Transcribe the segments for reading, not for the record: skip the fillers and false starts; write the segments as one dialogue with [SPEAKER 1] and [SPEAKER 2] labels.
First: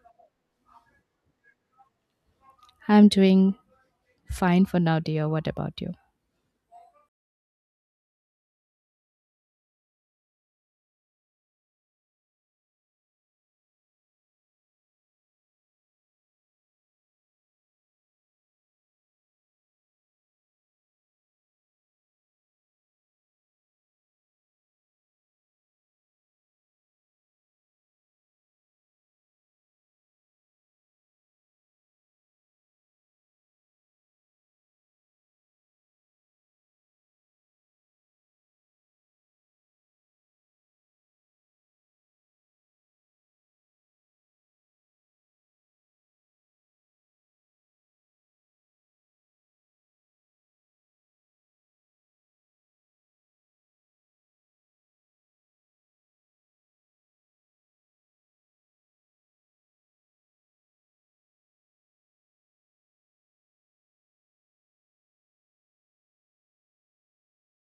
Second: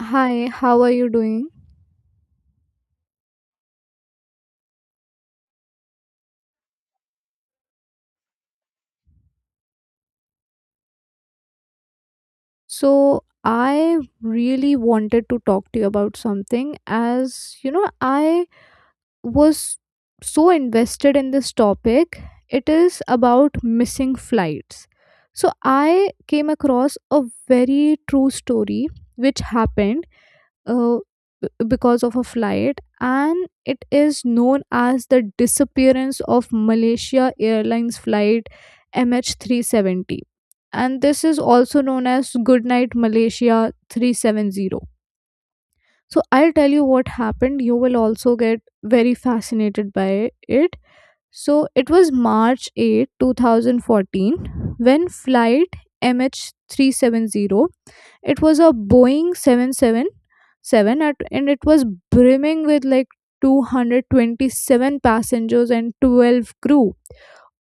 [SPEAKER 1] Hi, how are you doing?
[SPEAKER 2] I'm doing fine for now, dear. What about you?
[SPEAKER 1] So, I really wanted to talk to you about something. As you know, I was so invested in this topic. It is about missing flights. So, I came across a very true story which happened uh, because of a flight, and it is known as the disappearance of Malaysia Airlines flight MH370. And this is also known as Goodnight Malaysia 370. So I'll tell you what happened, you will also get very fascinated by it. So it was March 8, 2014 when flight MH370, it was a Boeing 777 at, and it was brimming with like 227 passengers and 12 crew.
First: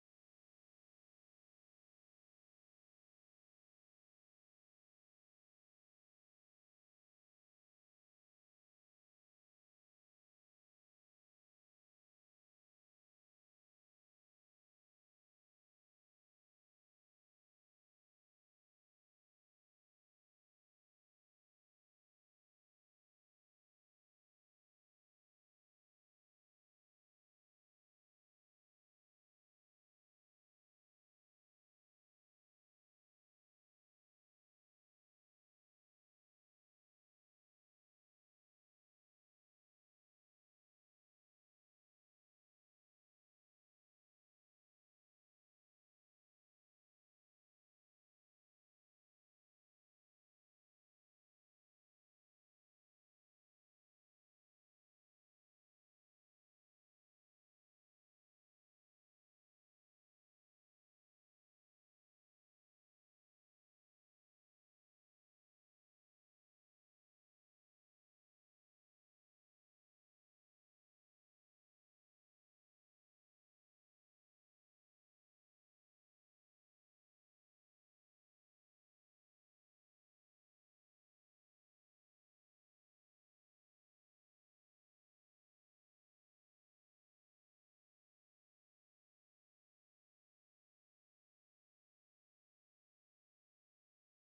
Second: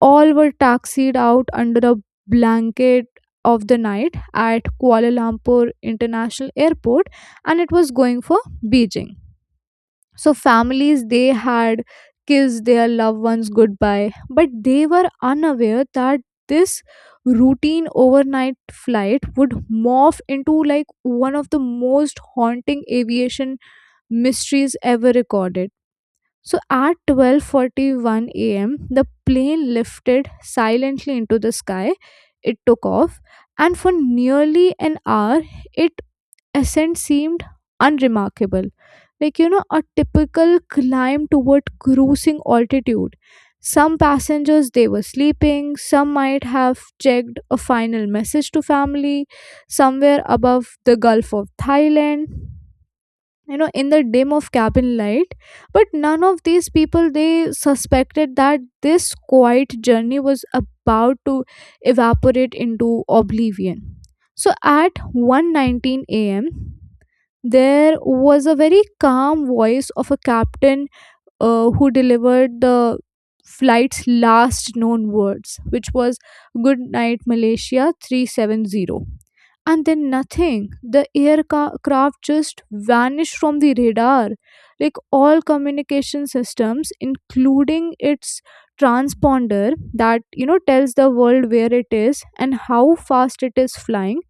[SPEAKER 1] All were taxied out under a blanket of the night at Kuala Lumpur International Airport, and it was going for Beijing. So families, they had kissed their loved ones goodbye, but they were unaware that this routine overnight flight would morph into like one of the most haunting aviation mysteries ever recorded. So at 12:41 a.m. the plane lifted silently into the sky. It took off, and for nearly an hour it ascent seemed unremarkable, like a typical climb toward cruising altitude. Some passengers they were sleeping, some might have checked a final message to family somewhere above the Gulf of Thailand, you know, in the dim of cabin light, but none of these people they suspected that this quiet journey was about to evaporate into oblivion. So at 1:19 a.m. there was a very calm voice of a captain who delivered the flight's last known words, which was, "Good night Malaysia 370." And then nothing, the aircraft just vanished from the radar. Like all communication systems, including its transponder that you know tells the world where it is and how fast it is flying,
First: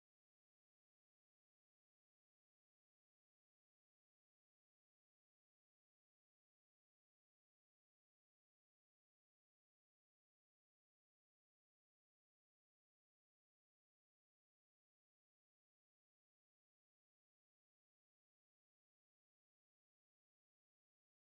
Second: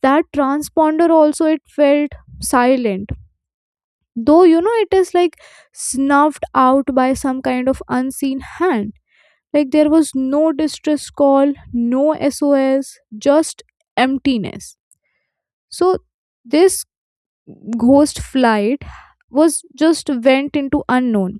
[SPEAKER 1] that transponder also it felt silent, though you know it is like snuffed out by some kind of unseen hand. Like there was no distress call, no SOS, just emptiness. So this ghost flight was just went into unknown.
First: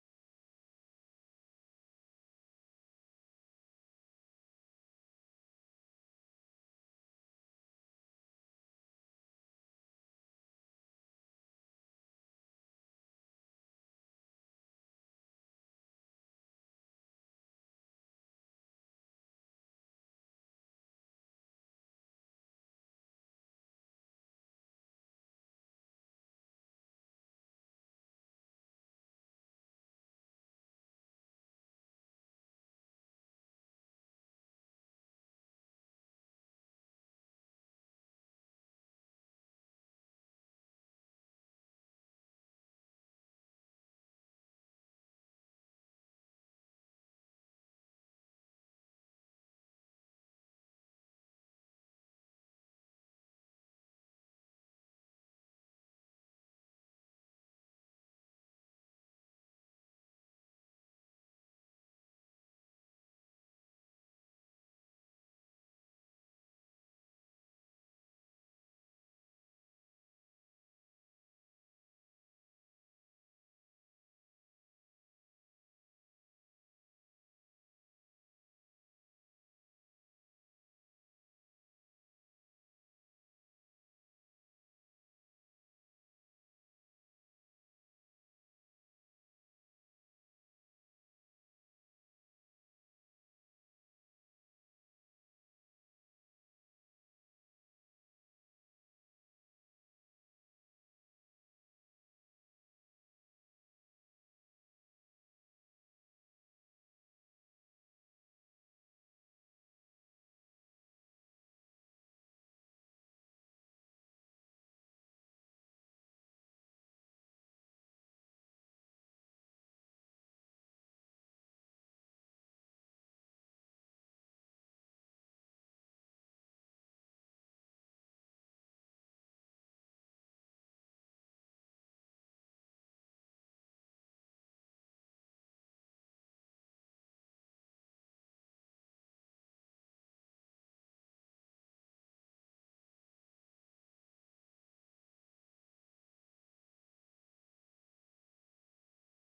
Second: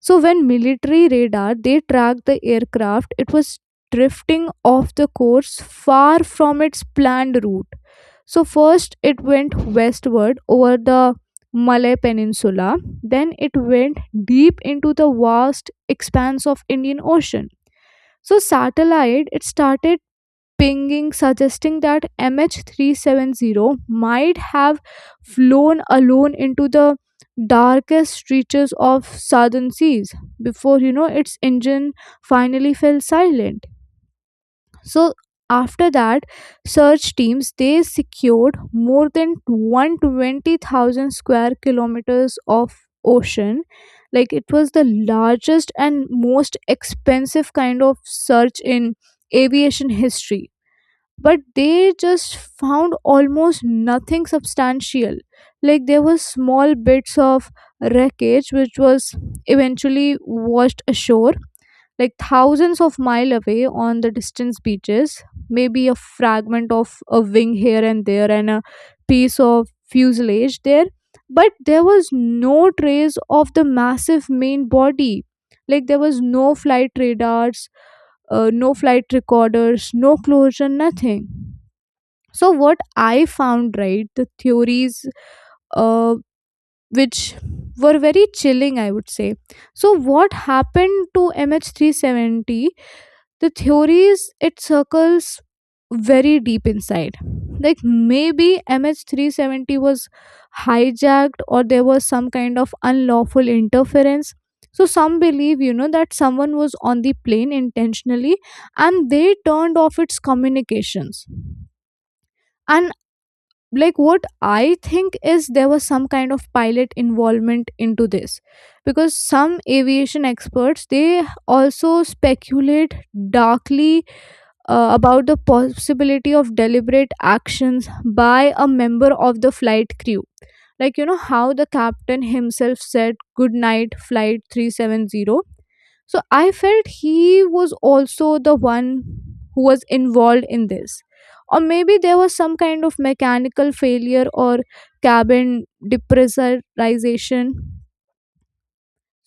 [SPEAKER 1] So when military radar they tracked the aircraft, it was drifting off the course, far from its planned route. So first it went westward over the Malay peninsula, then it went deep into the vast expanse of Indian Ocean. So satellite it started pinging, suggesting that MH370 might have flown alone into the darkest reaches of southern seas before you know its engine finally fell silent. So after that, search teams they secured more than 120,000 square kilometers of ocean. Like it was the largest and most expensive kind of search in aviation history, but they just found almost nothing substantial. Like there were small bits of wreckage which was eventually washed ashore, like thousands of mile away on the distant beaches. Maybe a fragment of a wing here and there, and a piece of fuselage there, but there was no trace of the massive main body. Like there was no flight radars, no flight recorders, no closure, nothing. So what I found, right, the theories uh, which were very chilling, I would say. So what happened to MH370? The theories it circles very deep inside. Like maybe MH370 was hijacked, or there was some kind of unlawful interference. So some believe you know that someone was on the plane intentionally and they turned off its communications. And like what I think is there was some kind of pilot involvement into this, because some aviation experts they also speculate darkly about the possibility of deliberate actions by a member of the flight crew. Like, you know, how the captain himself said, "Good night, flight 370." So I felt he was also the one who was involved in this. Or maybe there was some kind of mechanical failure or cabin depressurization.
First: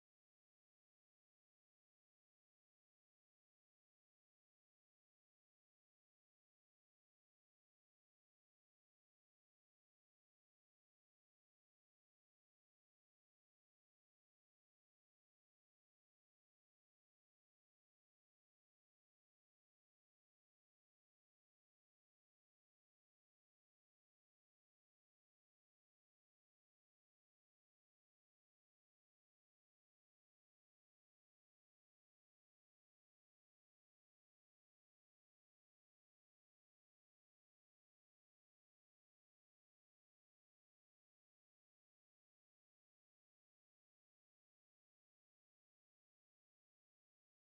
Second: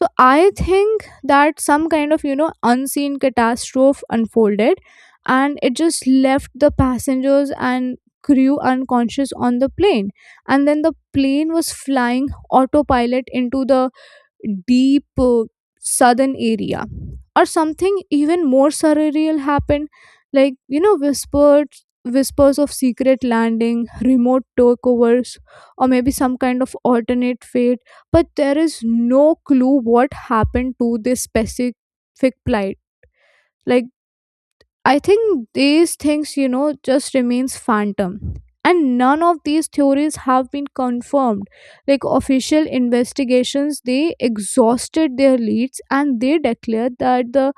[SPEAKER 1] So I think that some kind of, you know, unseen catastrophe unfolded, and it just left the passengers and crew unconscious on the plane. And then the plane was flying autopilot into the deep southern area. Or something even more surreal happened, like you know whispered whispers of secret landing, remote takeovers, or maybe some kind of alternate fate. But there is no clue what happened to this specific plight. Like I think these things, you know, just remains phantom. And none of these theories have been confirmed. Like official investigations, they exhausted their leads and they declared that the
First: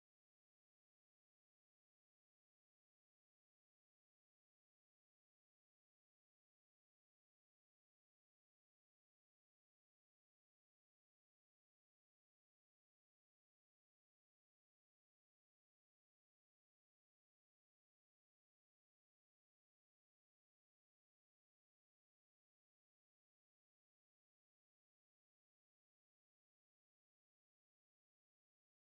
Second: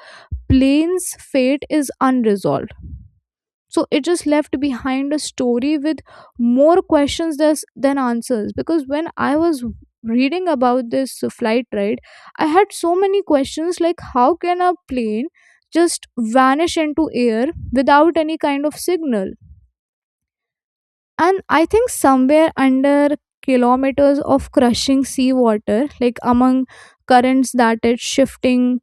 [SPEAKER 1] plane's fate is unresolved. So it just left behind a story with more questions than answers, because when I was reading about this flight ride, I had so many questions. Like how can a plane just vanish into air without any kind of signal? And I think somewhere under kilometers of crushing seawater, like among currents that it's shifting,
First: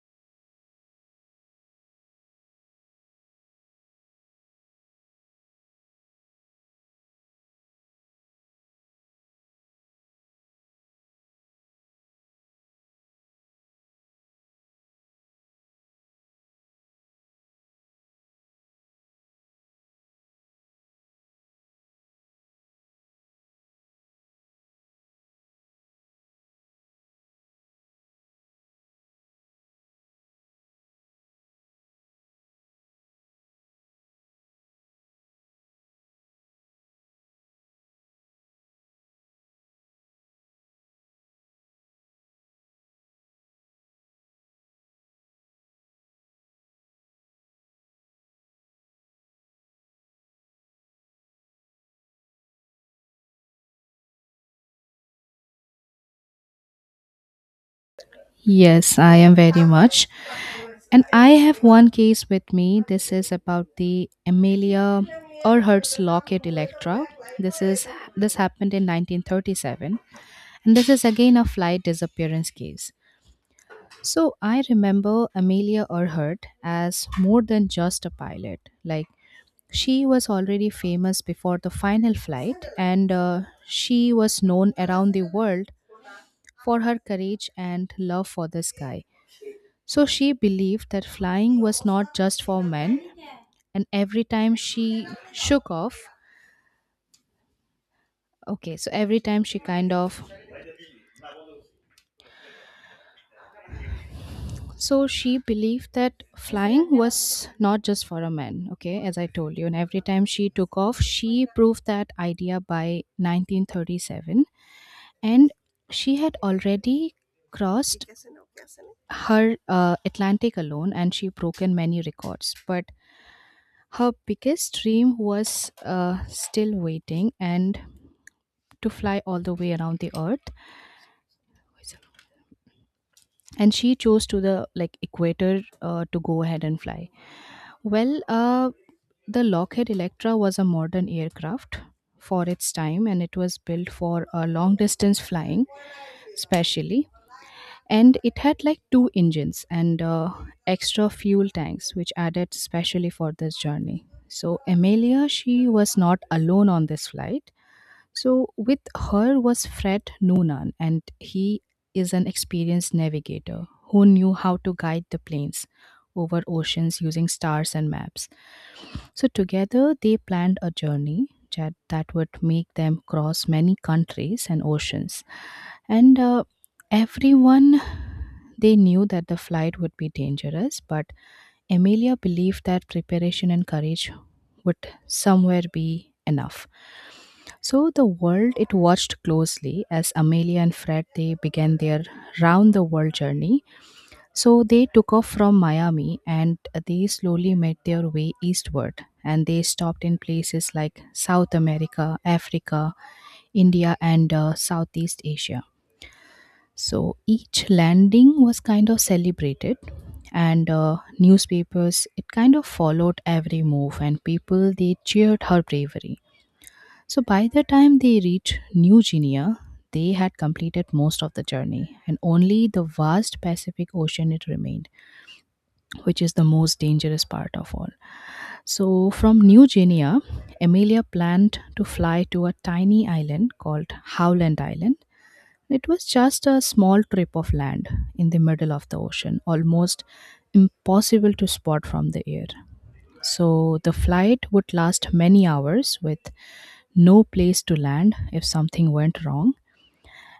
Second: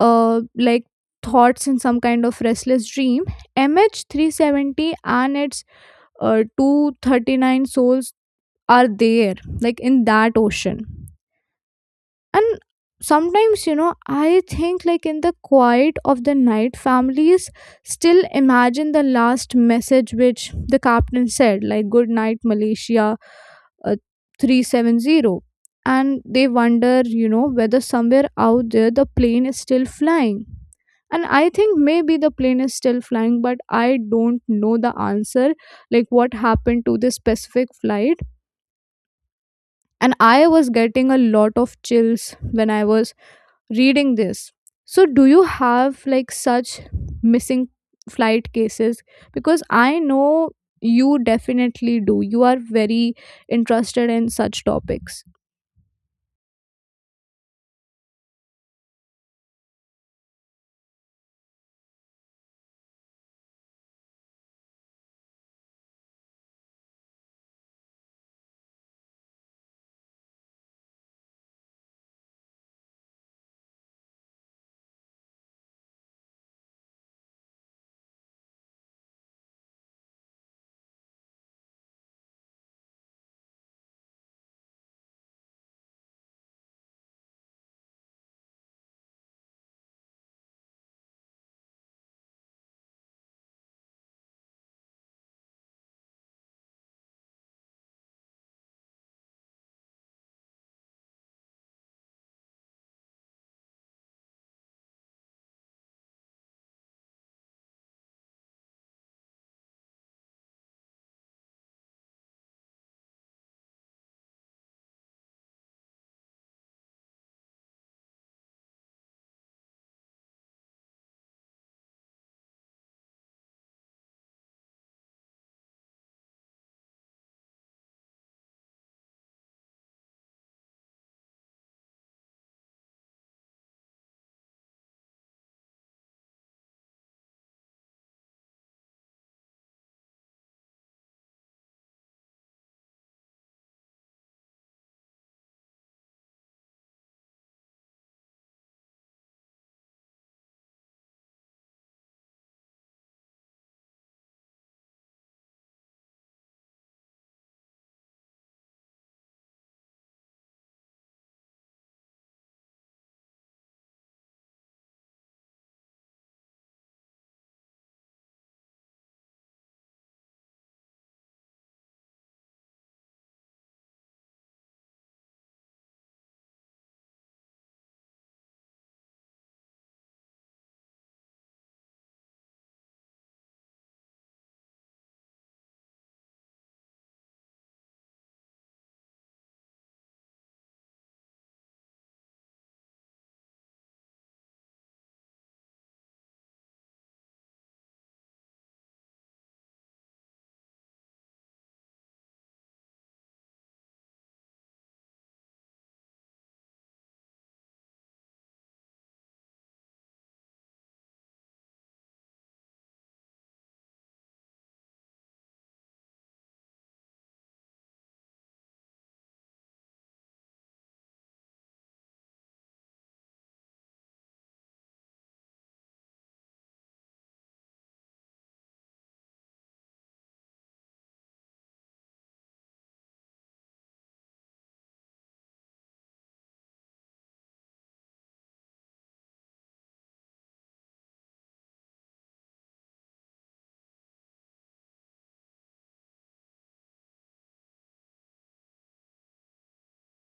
[SPEAKER 1] like thoughts in some kind of restless dream. MH370 and its 239 souls are there, like in that ocean. And sometimes, you know, I think like in the quiet of the night, families still imagine the last message which the captain said, like, "Good night Malaysia uh, 370." And they wonder, you know, whether somewhere out there the plane is still flying. And I think maybe the plane is still flying, but I don't know the answer, like what happened to this specific flight. And I was getting a lot of chills when I was reading this. So, do you have like such missing flight cases? Because I know you definitely do. You are very interested in such topics.
[SPEAKER 2] Yes, I am very much. And I have one case with me. This is about the Amelia Earhart's locket Electra. This is this happened in 1937, and this is again a flight disappearance case. So I remember Amelia Earhart as more than just a pilot. Like she was already famous before the final flight, and she was known around the world for her courage and love for the sky. So she believed that flying was not just for men, and every time she shook off, okay, so every time she kind of so she believed that flying was not just for a man, okay, as I told you. And every time she took off, she proved that idea by 1937. And she had already crossed her Atlantic alone and she broken many records. But her biggest dream was still waiting and to fly all the way around the earth. And she chose to the like equator to go ahead and fly. Well, the Lockheed Electra was a modern aircraft for its time and it was built for long distance flying, specially. And it had like two engines and extra fuel tanks, which added specially for this journey. So, Amelia, she was not alone on this flight. So with her was Fred Noonan, and he is an experienced navigator who knew how to guide the planes over oceans using stars and maps. So together they planned a journey that would make them cross many countries and oceans. And everyone they knew that the flight would be dangerous, but Emilia believed that preparation and courage would somewhere be enough. So the world it watched closely as Amelia and Fred they began their round the world journey. So they took off from Miami and they slowly made their way eastward and they stopped in places like South America, Africa, India and Southeast Asia. So each landing was kind of celebrated, and newspapers it kind of followed every move, and people they cheered her bravery. So by the time they reached New Guinea, they had completed most of the journey, and only the vast Pacific Ocean it remained, which is the most dangerous part of all. So from New Guinea, Amelia planned to fly to a tiny island called Howland Island. It was just a small strip of land in the middle of the ocean, almost impossible to spot from the air. So the flight would last many hours with no place to land if something went wrong.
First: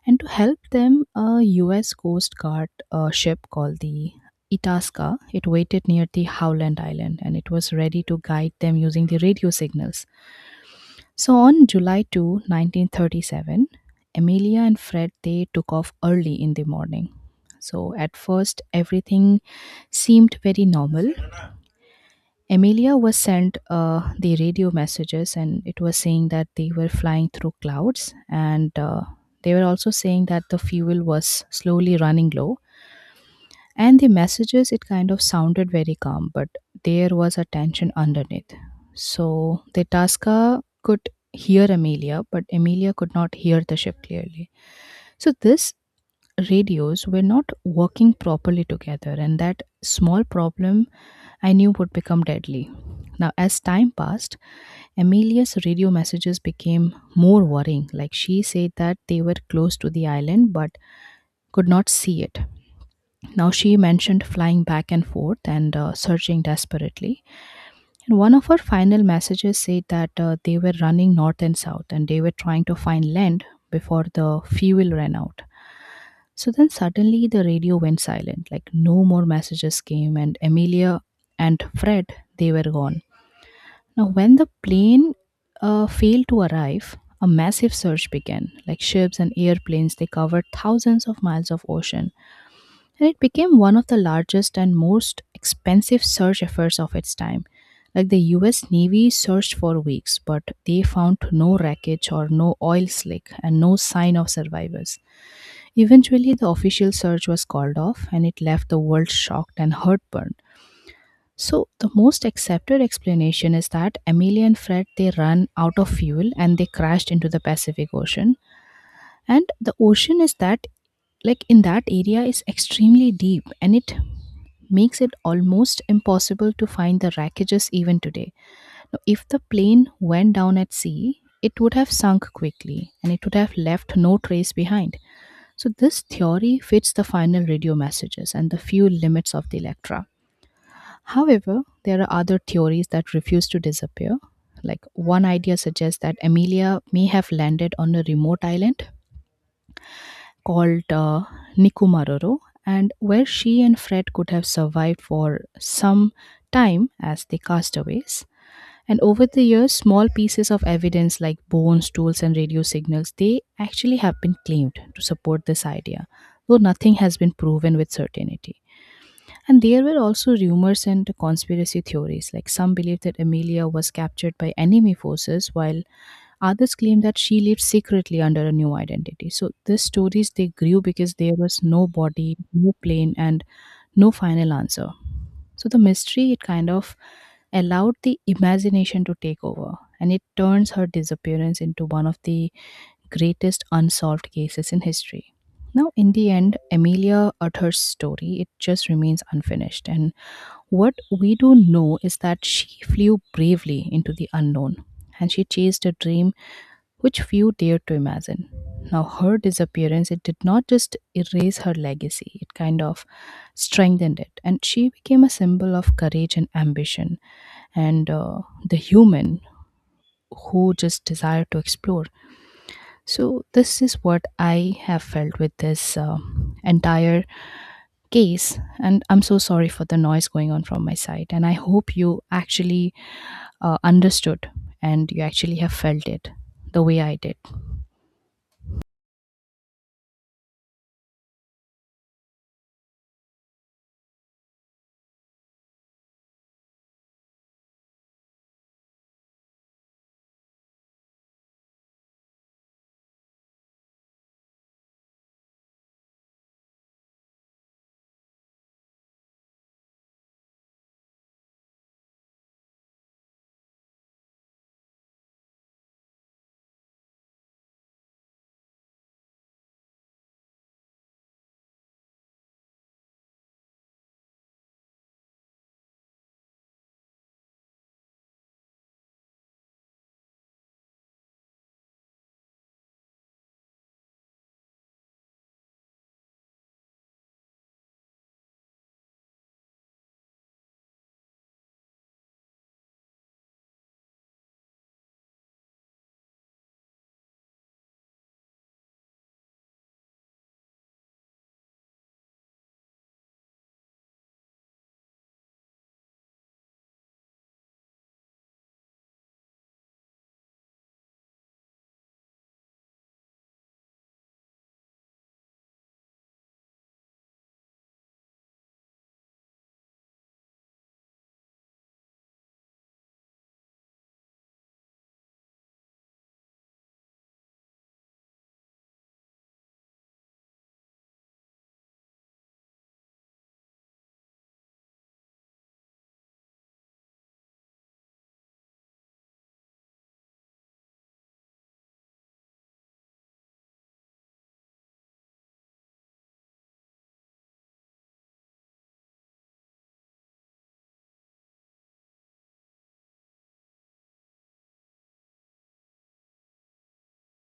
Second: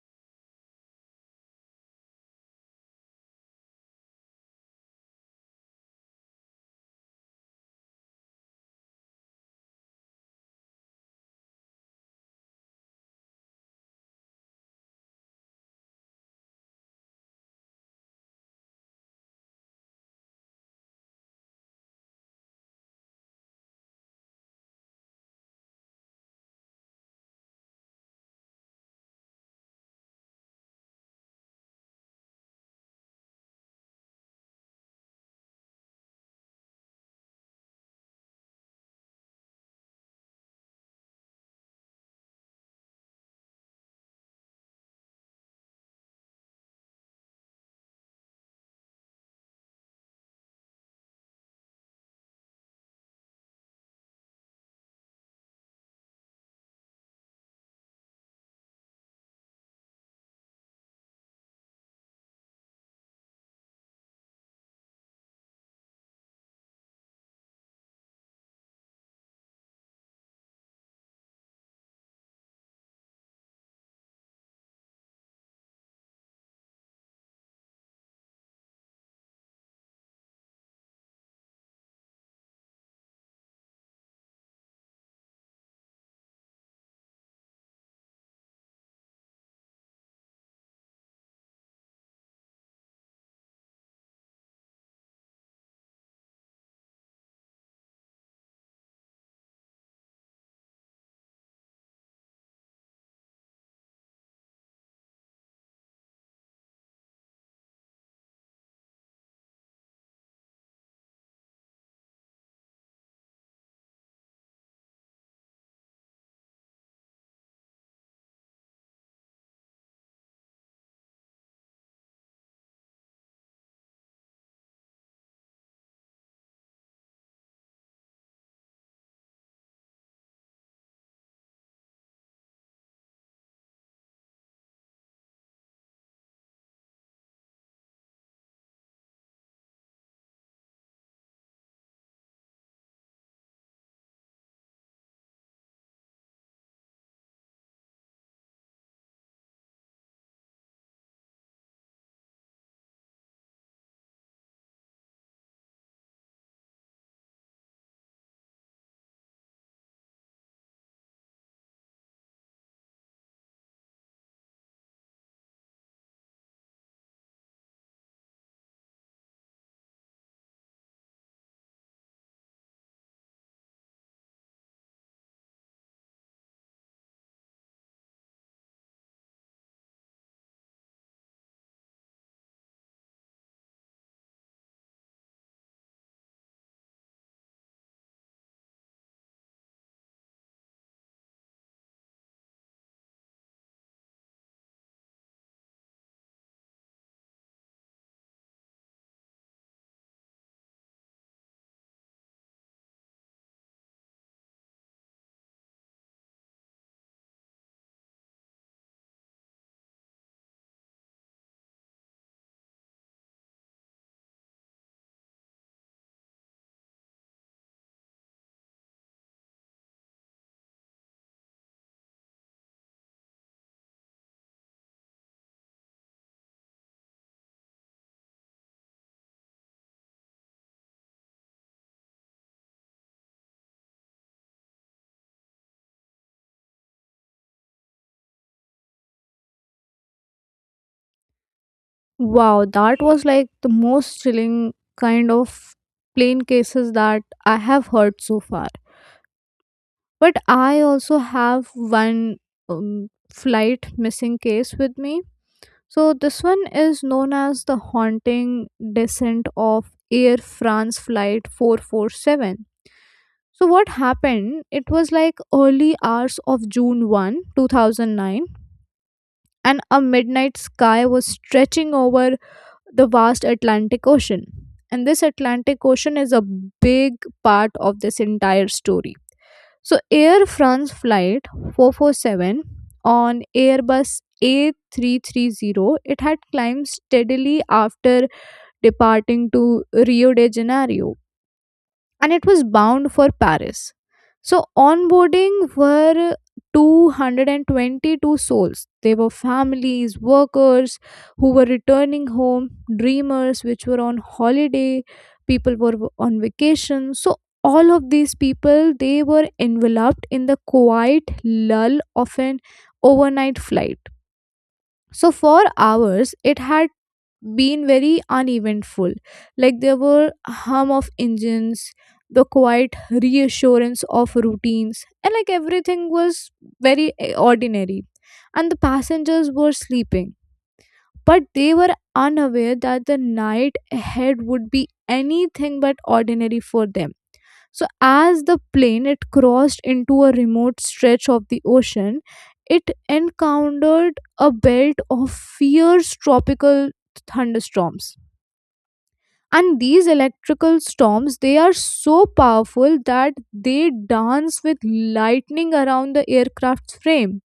[SPEAKER 2] And to help them, a US Coast Guard ship called the Itasca, it waited near the Howland Island and it was ready to guide them using the radio signals. So on July 2, 1937, Amelia and Fred they took off early in the morning. So at first everything seemed very normal. Amelia was sent the radio messages and it was saying that they were flying through clouds and they were also saying that the fuel was slowly running low and the messages, it kind of sounded very calm, but there was a tension underneath. So the Tasca could hear Amelia, but Amelia could not hear the ship clearly. So this radios were not working properly together, and that small problem I knew would become deadly. Now, as time passed, Amelia's radio messages became more worrying. Like she said that they were close to the island, but could not see it. Now she mentioned flying back and forth and searching desperately. And one of her final messages said that they were running north and south and they were trying to find land before the fuel ran out. So then suddenly the radio went silent, like no more messages came, and Amelia and Fred they were gone. Now when the plane failed to arrive, a massive search began. Like ships and airplanes, they covered thousands of miles of ocean and it became one of the largest and most expensive search efforts of its time. Like the US Navy searched for weeks, but they found no wreckage or no oil slick and no sign of survivors. Eventually, the official search was called off and it left the world shocked and heartburned. So, the most accepted explanation is that Amelia and Fred they ran out of fuel and they crashed into the Pacific Ocean and the ocean is that like in that area is extremely deep and it makes it almost impossible to find the wreckages even today. Now, if the plane went down at sea, it would have sunk quickly and it would have left no trace behind. So, this theory fits the final radio messages and the few limits of the Electra. However, there are other theories that refuse to disappear. Like one idea suggests that Amelia may have landed on a remote island called Nikumaroro, and where she and Fred could have survived for some time as the castaways. And over the years, small pieces of evidence like bones, tools, and radio signals they actually have been claimed to support this idea, though nothing has been proven with certainty. And there were also rumors and conspiracy theories, like some believed that Amelia was captured by enemy forces while others claim that she lived secretly under a new identity. So these stories they grew because there was no body, no plane, and no final answer. So the mystery it kind of allowed the imagination to take over, and it turns her disappearance into one of the greatest unsolved cases in history. Now, in the end, Amelia Earhart's story it just remains unfinished, and what we do know is that she flew bravely into the unknown, and she chased a dream which few dared to imagine. Now, her disappearance, it did not just erase her legacy, it kind of strengthened it. And she became a symbol of courage and ambition and the human who just desire to explore. So, this is what I have felt with this entire case. And I'm so sorry for the noise going on from my side. And I hope you actually understood and you actually have felt it the way I did.
[SPEAKER 1] Wow, that was like the most chilling kind of plane cases that I have heard so far. But I also have one flight missing case with me. So this one is known as the haunting descent of Air France flight 447. So what happened? It was like early hours of June 1, 2009, and a midnight sky was stretching over the vast Atlantic Ocean. And this Atlantic Ocean is a big part of this entire story. So Air France flight 447 on Airbus A330, it had climbed steadily after departing to Rio de Janeiro, and it was bound for Paris. So onboarding were 222 souls. They were families, workers who were returning home, dreamers which were on holiday, people were on vacation. So all of these people they were enveloped in the quiet lull of an overnight flight. So for hours it had been very uneventful. Like there were hum of engines, the quiet reassurance of routines, and like everything was very ordinary. And the passengers were sleeping, but they were unaware that the night ahead would be anything but ordinary for them. So as the plane it crossed into a remote stretch of the ocean, it encountered a belt of fierce tropical thunderstorms. And these electrical storms they are so powerful that they dance with lightning around the aircraft's frame.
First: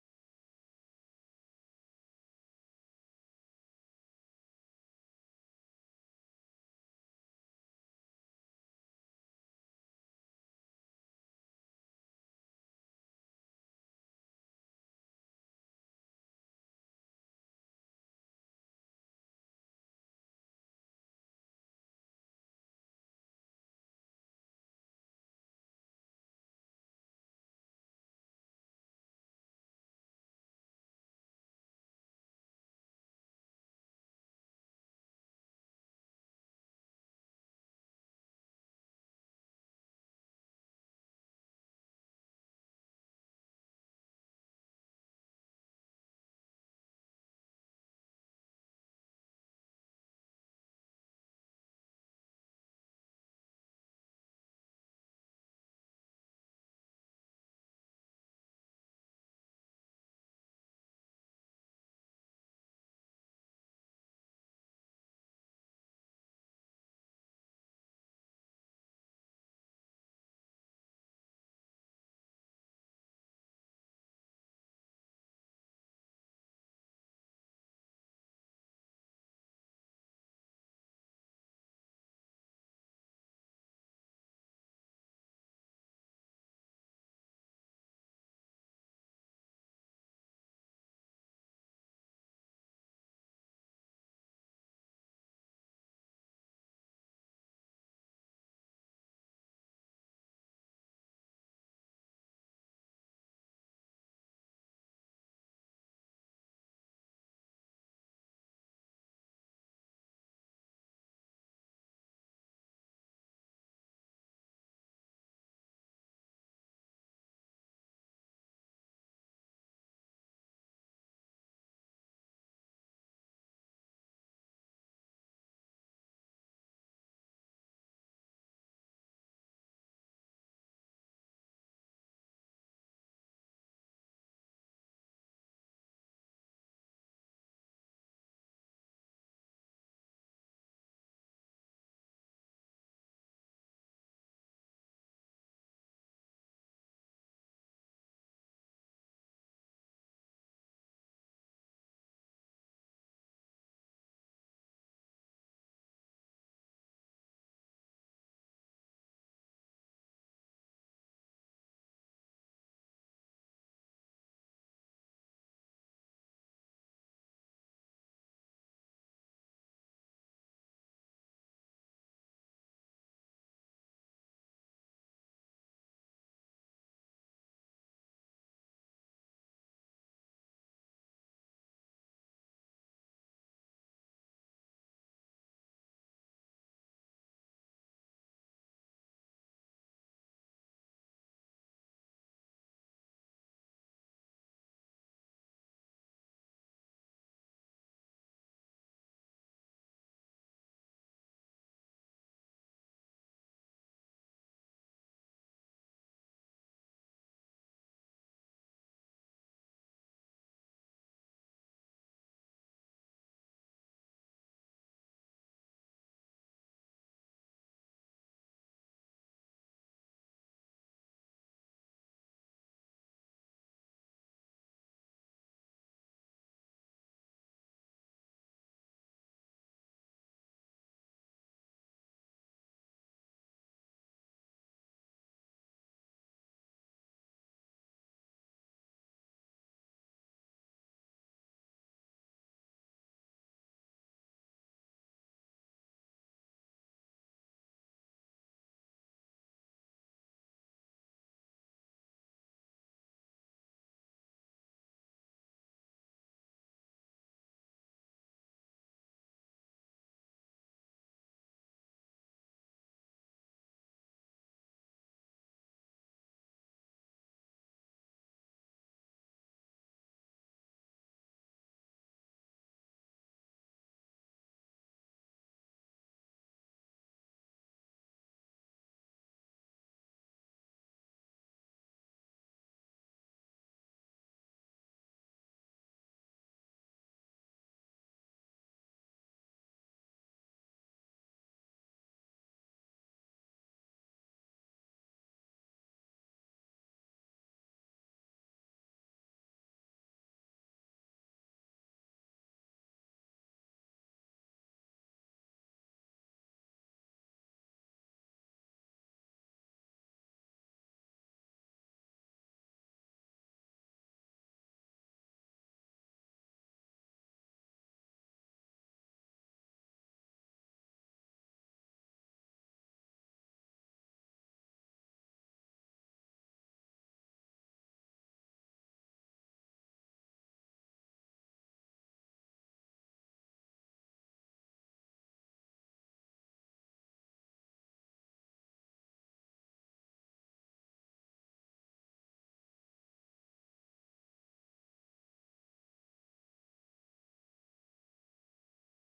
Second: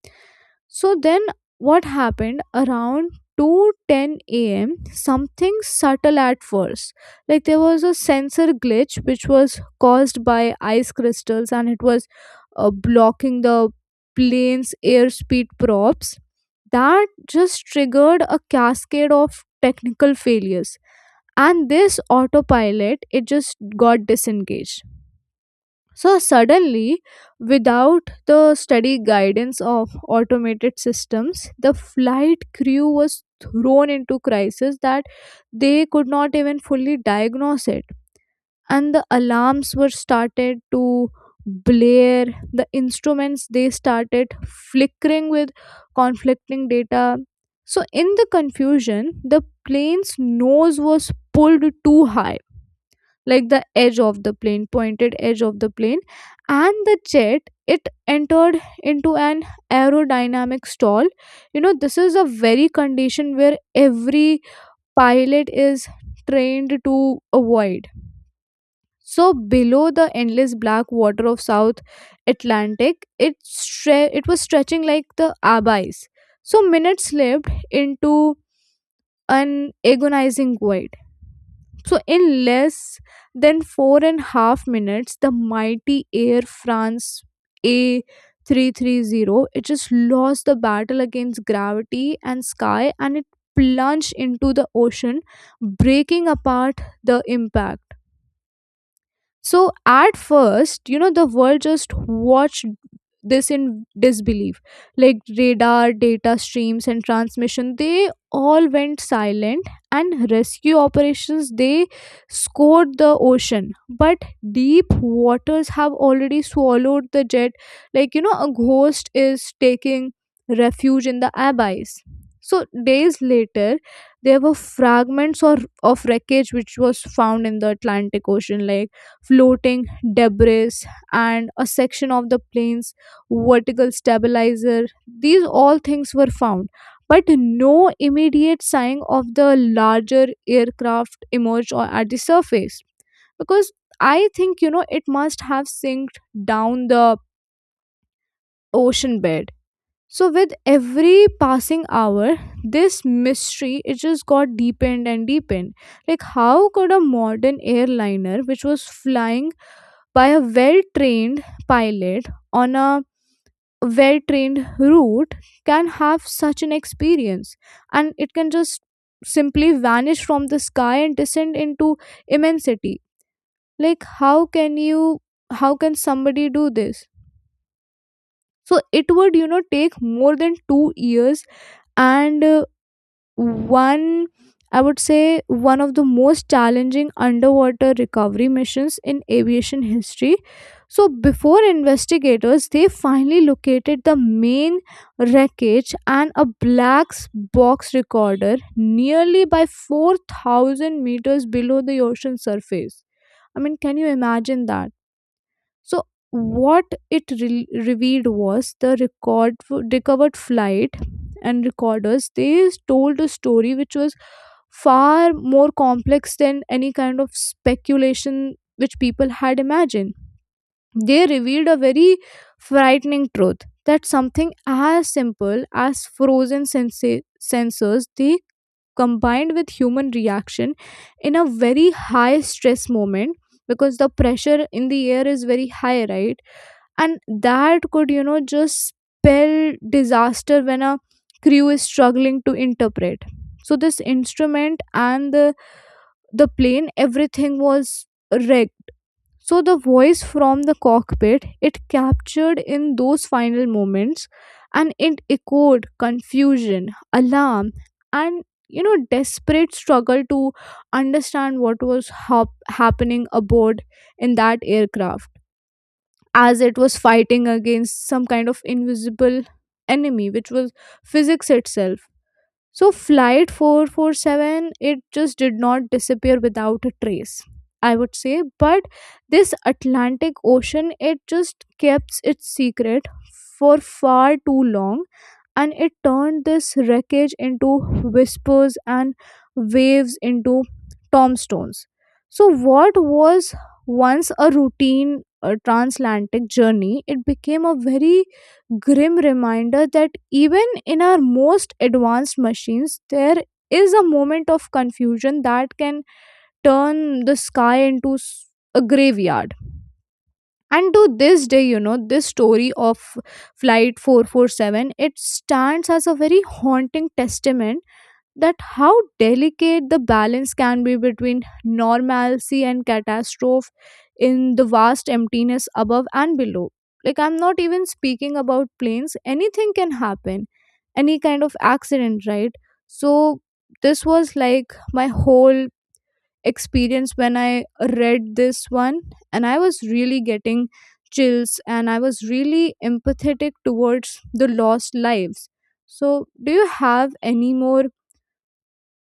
[SPEAKER 1] So then what happened around 2:10 a.m., something subtle at first. Like there was a sensor glitch which was caused by ice crystals, and it was blocking the plane's airspeed props, that just triggered a cascade of technical failures. And this autopilot it just got disengaged. So suddenly, without the steady guidance of automated systems, the flight crew was thrown into crisis that they could not even fully diagnose it. And the alarms were started to blare. The instruments they started flickering with conflicting data. So in the confusion, the plane's nose was pulled too high, like the edge of the plane pointed edge of the plane, and the jet it entered into an aerodynamic stall. You know this is a very condition where every pilot is trained to avoid. So below the endless black water of south Atlantic it it was stretching like the abyss. So minutes slipped into an agonizing void. So, in less than 4.5 minutes, the mighty Air France A330 it just lost the battle against gravity and sky, and it plunged into the ocean, breaking apart the impact. So at first, you know, the world just watched this in disbelief. Like radar, data streams, and transmission, they all went silent, and rescue operations, they scored the ocean. But deep waters have already swallowed the jet, like, you know, a ghost is taking refuge in the abyss. So days later, there were fragments or of wreckage which was found in the Atlantic Ocean, like floating debris and a section of the plane's vertical stabilizer. These all things were found, but no immediate sign of the larger aircraft emerged or at the surface. Because I think, you know, it must have sinked down the ocean bed. So, with every passing hour, this mystery it just got deepened and deepened. Like, how could a modern airliner, which was flying by a well trained pilot on a well trained route, can have such an experience, and it can just simply vanish from the sky and descend into immensity? Like how can you, how can somebody do this? So it would you know take more than 2 years and one, I would say, one of the most challenging underwater recovery missions in aviation history. So before investigators they finally located the main wreckage and a black box recorder nearly by 4,000 meters below the ocean surface. I mean, can you imagine that? So what it revealed was the record recovered flight and recorders, they told a story which was far more complex than any kind of speculation which people had imagined. They revealed a very frightening truth that something as simple as frozen sensors they combined with human reaction in a very high stress moment, because the pressure in the air is very high, right? And that could, you know, just spell disaster when a crew is struggling to interpret. So this instrument and the plane everything was rigged. So the voice from the cockpit, it captured in those final moments, and it echoed confusion, alarm, and you know desperate struggle to understand what was happening aboard in that aircraft, as it was fighting against some kind of invisible enemy, which was physics itself. So flight 447 it just did not disappear without a trace, I would say, but this Atlantic Ocean it just kept its secret for far too long, and it turned this wreckage into whispers and waves into tombstones. So, what was once a routine transatlantic journey, it became a very grim reminder that even in our most advanced machines, there is a moment of confusion that can turn the sky into a graveyard. And to this day, you know, this story of Flight 447, it stands as a very haunting testament that how delicate the balance can be between normalcy and catastrophe in the vast emptiness above and below. Like, I'm not even speaking about planes, anything can happen, any kind of accident, right? So, this was like my whole experience when I read this one, and I was really getting chills and I was really empathetic towards the lost lives. So, do you have any more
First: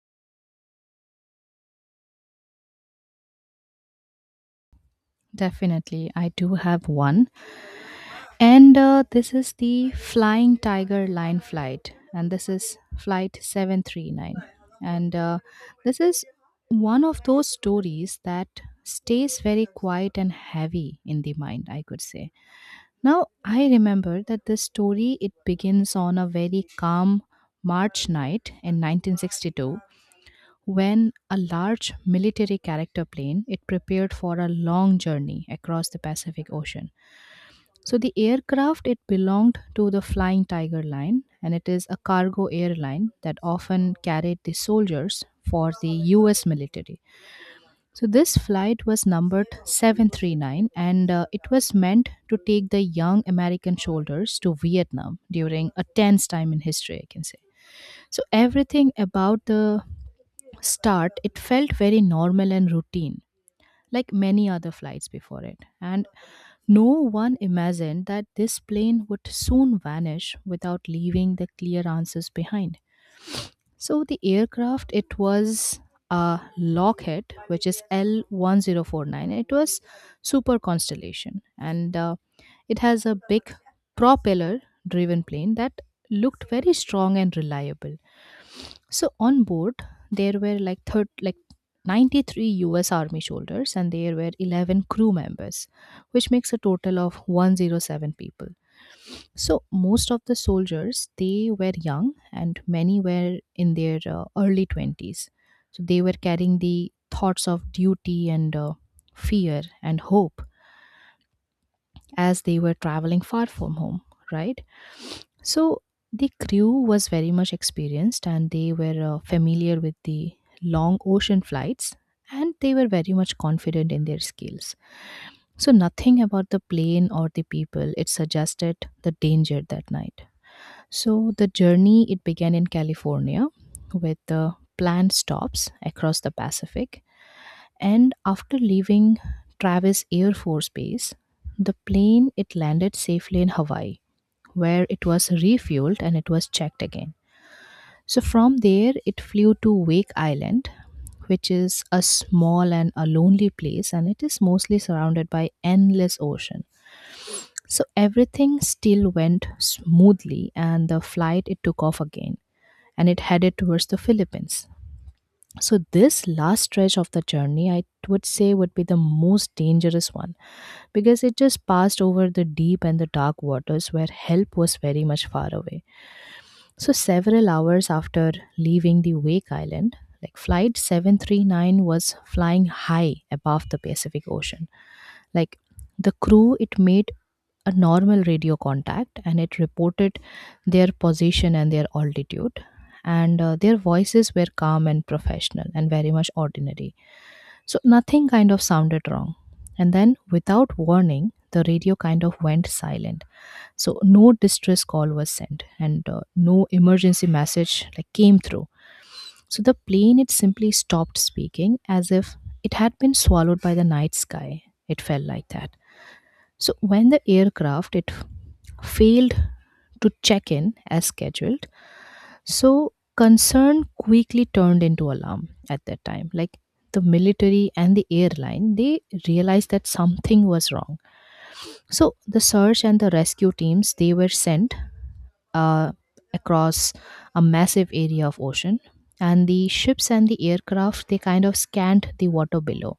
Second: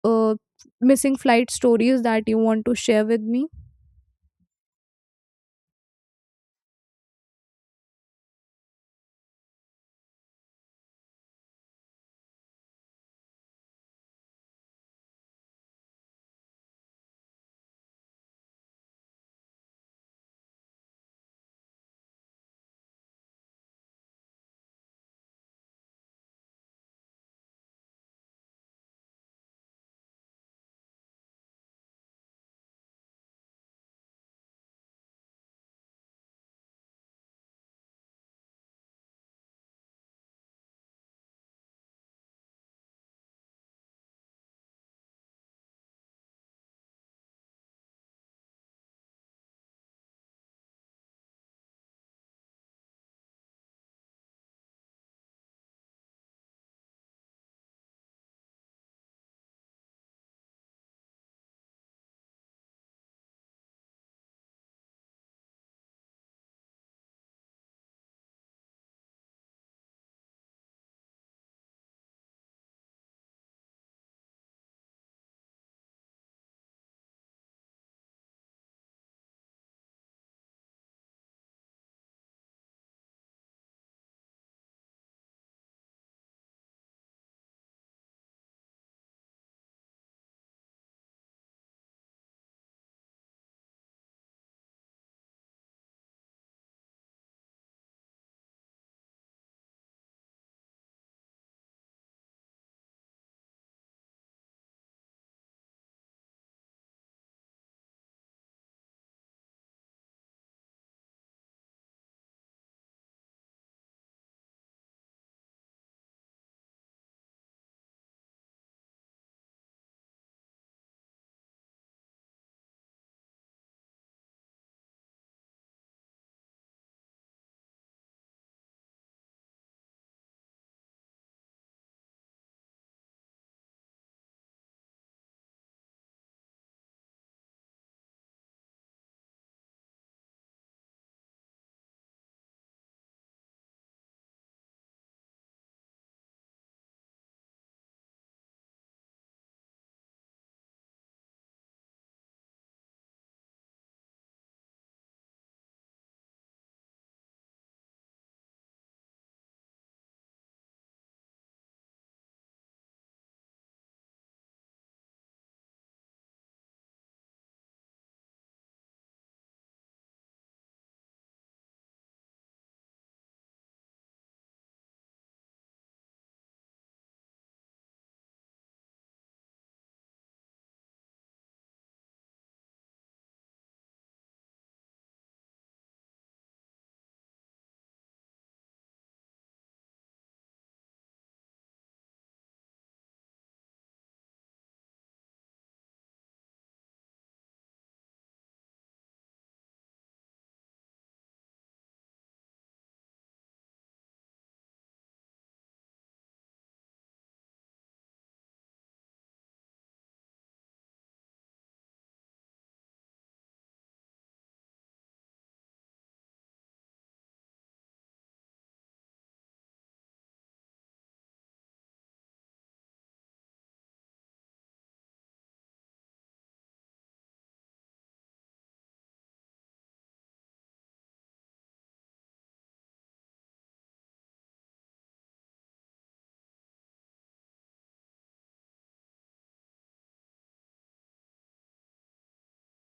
[SPEAKER 1] uh, missing flight stories that you want to share with me?
[SPEAKER 2] Definitely, I do have one. And this is the Flying Tiger Line flight, and this is flight 739. And this is one of those stories that stays very quiet and heavy in the mind, I could say. Now, I remember that this story it begins on a very calm March night in 1962 when a large military character plane it prepared for a long journey across the Pacific Ocean so the aircraft it belonged to the Flying Tiger Line and it is a cargo airline that often carried the soldiers for the US military. So this flight was numbered 739 and it was meant to take the young American soldiers to Vietnam during a tense time in history I can say. So everything about the start, it felt very normal and routine, like many other flights before it. And no one imagined that this plane would soon vanish without leaving the clear answers behind. So the aircraft it was a Lockheed, which is L1049. It was super constellation, and it has a big propeller driven plane that looked very strong and reliable. So on board there were like 93 US Army soldiers and there were 11 crew members, which makes a total of 107 people. So most of the soldiers they were young and many were in their early 20s. So they were carrying the thoughts of duty and fear and hope as they were traveling far from home, right? So the crew was very much experienced and they were familiar with the long ocean flights and they were very much confident in their skills. So nothing about the plane or the people it suggested the danger that night. So the journey it began in California with the planned stops across the Pacific and after leaving Travis Air Force Base, the plane it landed safely in Hawaii, where it was refueled and it was checked again. So from there, it flew to Wake Island, which is a small and a lonely place, and it is mostly surrounded by endless ocean. So everything still went smoothly, and the flight it took off again, and it headed towards the Philippines. So, this last stretch of the journey, I would say, would be the most dangerous one because it just passed over the deep and the dark waters where help was very much far away. So, several hours after leaving the Wake Island, like Flight 739 was flying high above the Pacific Ocean. Like the crew, it made a normal radio contact and it reported their position and their altitude. And their voices were calm and professional and very much ordinary. So nothing kind of sounded wrong. And then, without warning, the radio kind of went silent. So no distress call was sent and no emergency message like came through. So the plane it simply stopped speaking as if it had been swallowed by the night sky. It felt like that. So when the aircraft it failed to check in as scheduled, so concern quickly turned into alarm at that time. Like the military and the airline, they realized that something was wrong. So the search and the rescue teams they were sent uh, across a massive area of ocean, and the ships and the aircraft they kind of scanned the water below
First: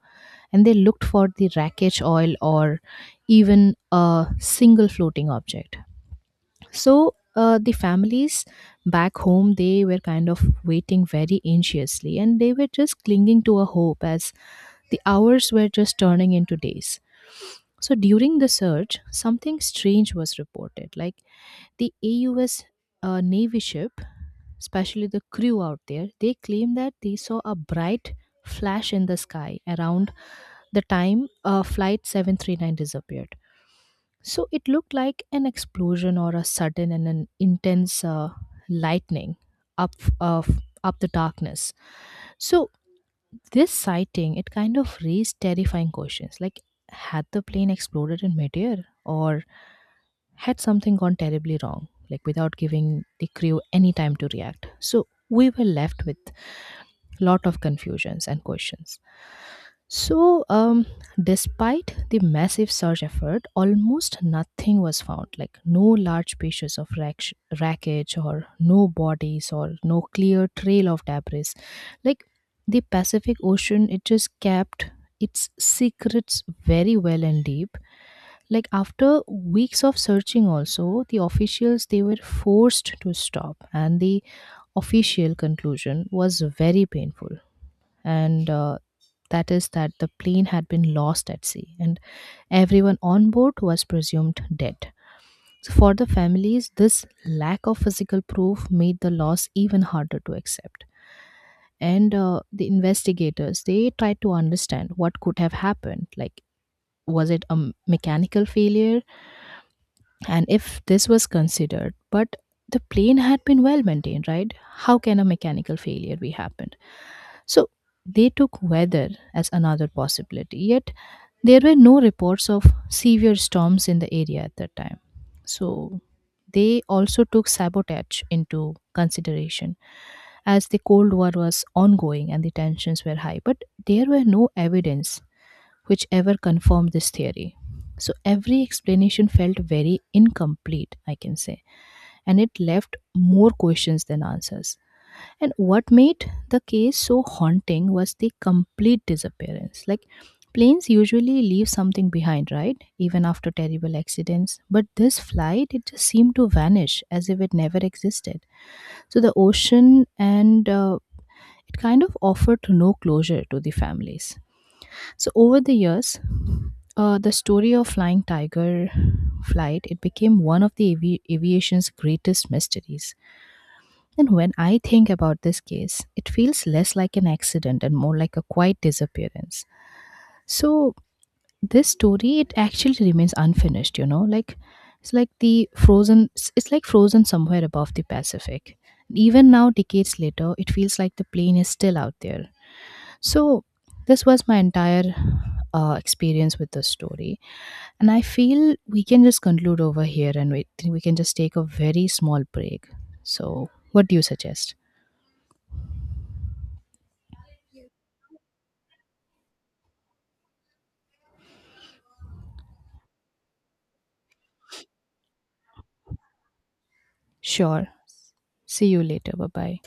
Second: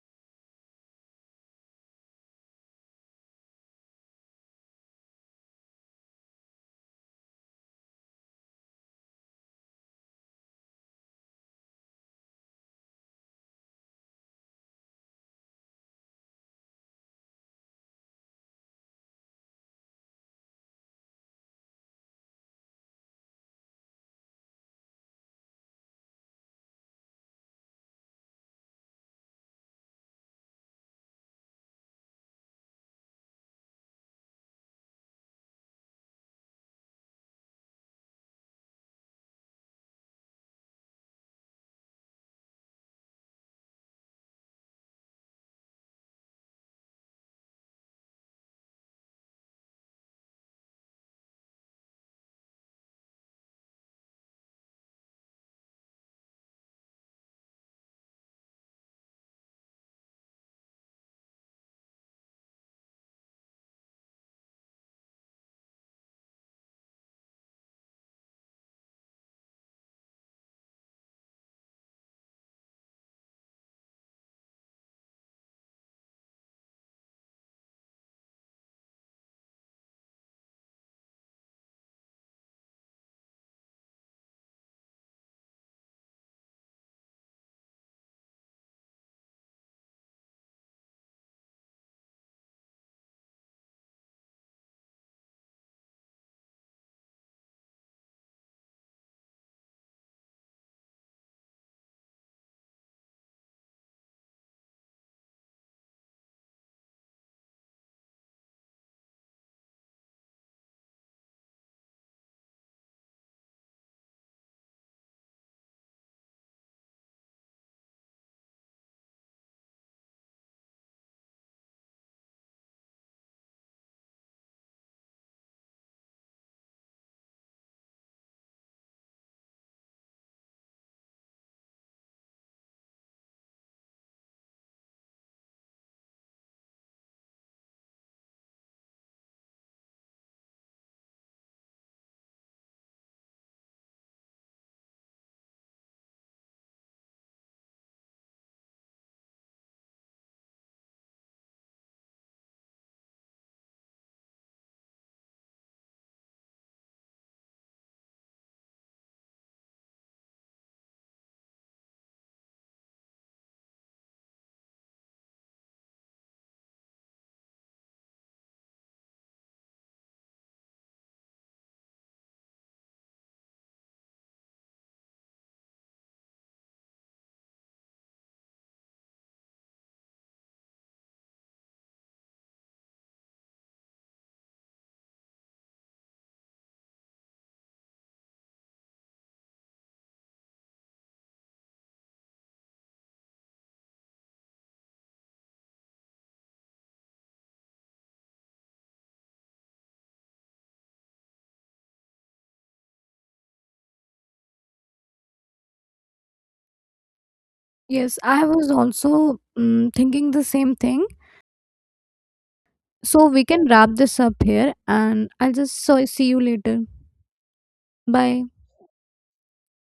[SPEAKER 2] and they looked for the wreckage oil or even a single floating object. So the families back home they were kind of waiting very anxiously and they were just clinging to a hope as the hours were just turning into days. So during the search, something strange was reported. Like the AUS Navy ship, especially the crew out there, they claim that they saw a bright flash in the sky around the time Flight 739 disappeared. So it looked like an explosion or a sudden and an intense lightning up, uh, up the darkness. So this sighting, it kind of raised terrifying questions like had the plane exploded in midair or had something gone terribly wrong, like without giving the crew any time to react. So we were left with lot of confusions and questions. So, despite the massive search effort, almost nothing was found. Like no large pieces of wreckage, or no bodies, or no clear trail of debris. Like the Pacific Ocean, it just kept its secrets very well and deep. Like after weeks of searching, also, the officials they were forced to stop, and the official conclusion was very painful. And that is that the plane had been lost at sea, and everyone on board was presumed dead. So for the families, this lack of physical proof made the loss even harder to accept, and the investigators they tried to understand what could have happened, like was it a mechanical failure, and if this was considered, but the plane had been well maintained, right? How can a mechanical failure be happened? So they took weather as another possibility, yet there were no reports of severe storms in the area at that time. So they also took sabotage into consideration as the Cold War was ongoing and the tensions were high. But there were no evidence which ever confirmed this theory. So every explanation felt very incomplete, I can say, and it left more questions than answers. And what made the case so haunting was the complete disappearance. Like planes usually leave something behind, right? Even after terrible accidents. But this flight, it just seemed to vanish as if it never existed. So the ocean and it kind of offered no closure to the families. So over the years, the story of Flying Tiger flight, it became one of the aviation's greatest mysteries. And when I think about this case, it feels less like an accident and more like a quiet disappearance. So this story, it actually remains unfinished, you know, like it's like the frozen, it's like frozen somewhere above the Pacific. Even now, decades later, it feels like the plane is still out there. So this was my entire experience with the story. And I feel we can just conclude over here, and we can just take a very small break. So what do you suggest?
[SPEAKER 1] Yes, I was also thinking the same thing. So we can wrap this up here, and I'll just so see you later.
[SPEAKER 2] Sure.
[SPEAKER 1] Bye.
[SPEAKER 2] See you later. Bye bye.